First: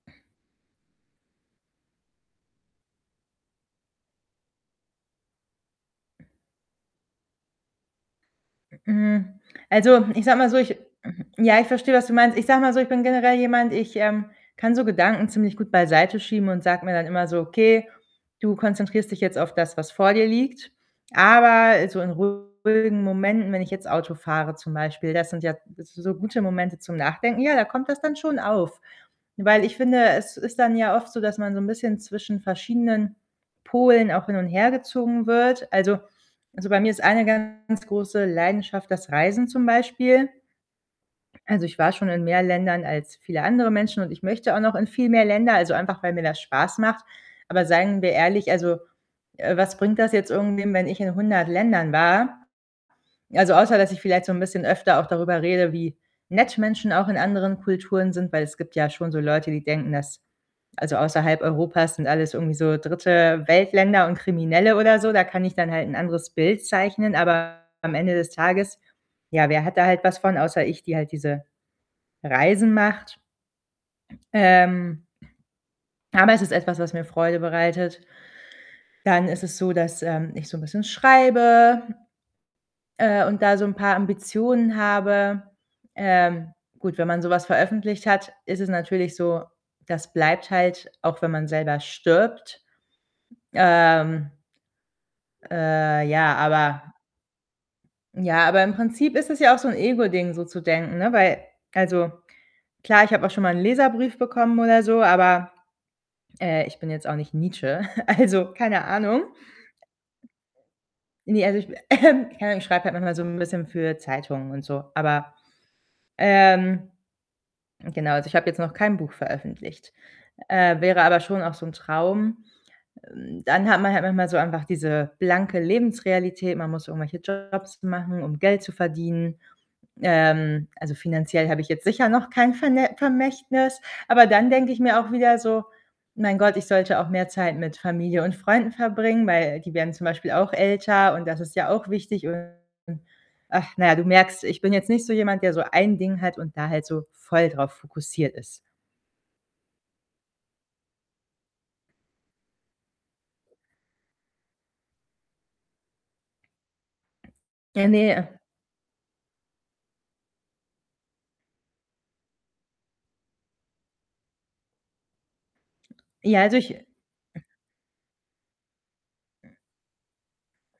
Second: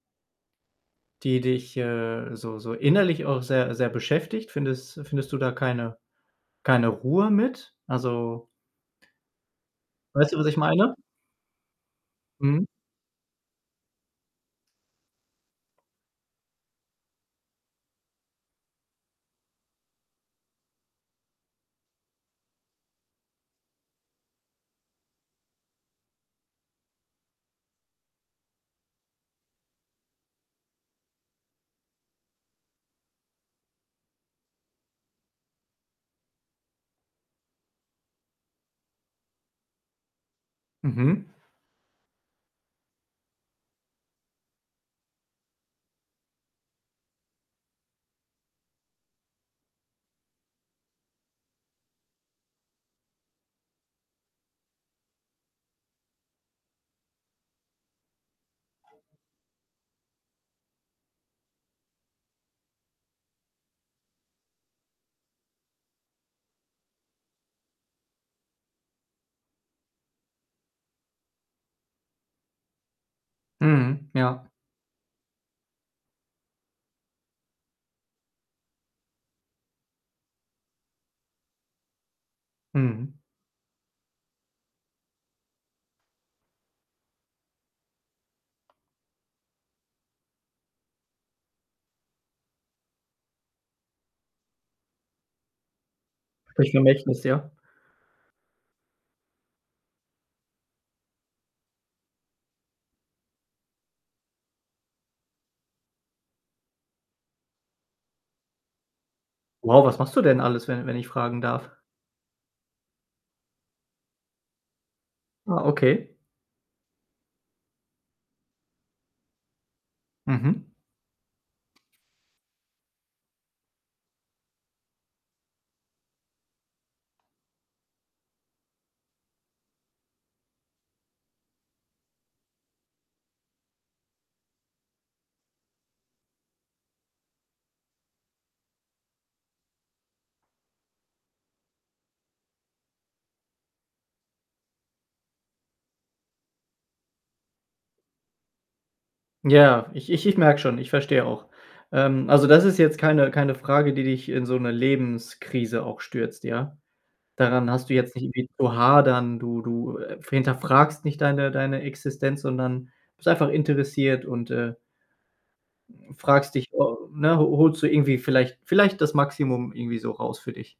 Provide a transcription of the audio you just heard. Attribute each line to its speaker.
Speaker 1: Die dich, äh, so so innerlich auch sehr sehr beschäftigt? Findest findest du da keine keine Ruhe mit? Also
Speaker 2: M hm. Also, ich
Speaker 1: weißt
Speaker 2: sage
Speaker 1: du, was
Speaker 2: mal so,
Speaker 1: ich
Speaker 2: ich
Speaker 1: meine?
Speaker 2: hm, ja, ich verstehe, was du meinst. Ich sage
Speaker 1: Mhm.
Speaker 2: mal so, ich bin generell jemand, ich, ähm, kann so Gedanken ziemlich gut beiseite schieben und sage mir dann immer so: „Okay, du konzentrierst dich jetzt auf das, was vor dir liegt.“ Aber so in ruhigen Momenten, wenn ich jetzt Auto fahre zum Beispiel, das sind ja s so gute Momente zum Nachdenken. Ja, da kommt das dann schon auf. Weil ich finde, es ist dann ja oft so, dass man so 'n bisschen zwischen verschiedenen Polen auch hin und hergezogen wird. Also also, bei mir ist eine ganz große Leidenschaft das Reisen zum Beispiel.
Speaker 1: Mhm.
Speaker 2: Also, ich war schon in mehr Ländern als viele andere Menschen, und ich möchte auch noch in viel mehr Länder, also, einfach weil mir das Spaß macht. Aber seien wir ehrlich, also, äh, was bringt das jetzt irgendwem, wenn ich in 100 Ländern war? Also, außer dass ich vielleicht so 'n bisschen öfter auch darüber rede, wie nett Menschen auch in anderen Kulturen sind, weil es gibt ja schon so Leute, die denken, dass also, außerhalb Europas sind alles irgendwie so Dritte-Welt-Länder und Kriminelle oder so. Da kann ich dann halt 'n anderes Bild zeichnen, aber am Ende des Tages, ja, wer hat da halt was von, außer ich, die halt diese Reisen macht?
Speaker 1: Mhm, ja.
Speaker 2: Ähm, aber es ist etwas, was mir Freude bereitet. Dann ist es so, dass, ähm, ich so 'n bisschen schreibe
Speaker 1: Mhm.
Speaker 2: äh, und da so 'n paar Ambitionen habe. Ähm, gut, wenn man so was veröffentlicht hat, ist es natürlich so, das bleibt halt, auch wenn man selber stirbt. Ähm äh, ja,
Speaker 1: [unintelligible]
Speaker 2: aber
Speaker 1: Vermächtnis, ja.
Speaker 2: ja, aber im Prinzip ist es ja auch so 'n Ego-Ding, so zu denken, ne, weil also klar, ich habe auch schon mal 'n Leserbrief bekommen oder so, aber, äh, ich bin jetzt auch nicht Nietzsche. Also, keine Ahnung.
Speaker 1: Wow, was machst du denn alles, wenn wenn ich fragen
Speaker 2: Ne, also, ich
Speaker 1: darf?
Speaker 2: keine Ahnung, ich schreibe halt manchmal so 'n bisschen für Zeitungen und so. Aber,
Speaker 1: Ah, okay.
Speaker 2: ähm, genau, also, ich habe jetzt noch kein Buch veröffentlicht.
Speaker 1: Mhm.
Speaker 2: Äh, wäre aber schon auch so 'n Traum. Hm, dann hat man halt manchmal so einfach diese blanke Lebensrealität. Man muss irgendwelche Jobs machen, um Geld zu verdienen. Ähm, also finanziell habe ich jetzt sicher noch kein Verne Vermächtnis, aber dann denke ich mir auch wieder so: „Mein Gott, ich sollte auch mehr Zeit mit Familie und Freunden verbringen“, weil die werden zum Beispiel auch älter, und das ist ja auch wichtig. Und ach, na ja, du merkst, ich bin jetzt nicht so jemand, der so 1 Ding hat und da halt so voll drauf fokussiert ist.
Speaker 1: Ja, ich ich ich merke schon, ich verstehe auch. Ähm, also, das ist jetzt keine keine Frage, die dich in so 'ne Lebenskrise auch stürzt, ja? Daran
Speaker 2: Äh,
Speaker 1: hast du
Speaker 2: ne,
Speaker 1: jetzt nicht
Speaker 2: äh
Speaker 1: irgendwie zu hadern. Du, du, äh, f hinterfragst nicht deine deine Existenz, sondern bist einfach interessiert und, äh
Speaker 2: Ja,
Speaker 1: fragst
Speaker 2: also
Speaker 1: dich,
Speaker 2: ich
Speaker 1: o ne, ho holst du irgendwie vielleicht vielleicht das Maximum irgendwie so raus für dich?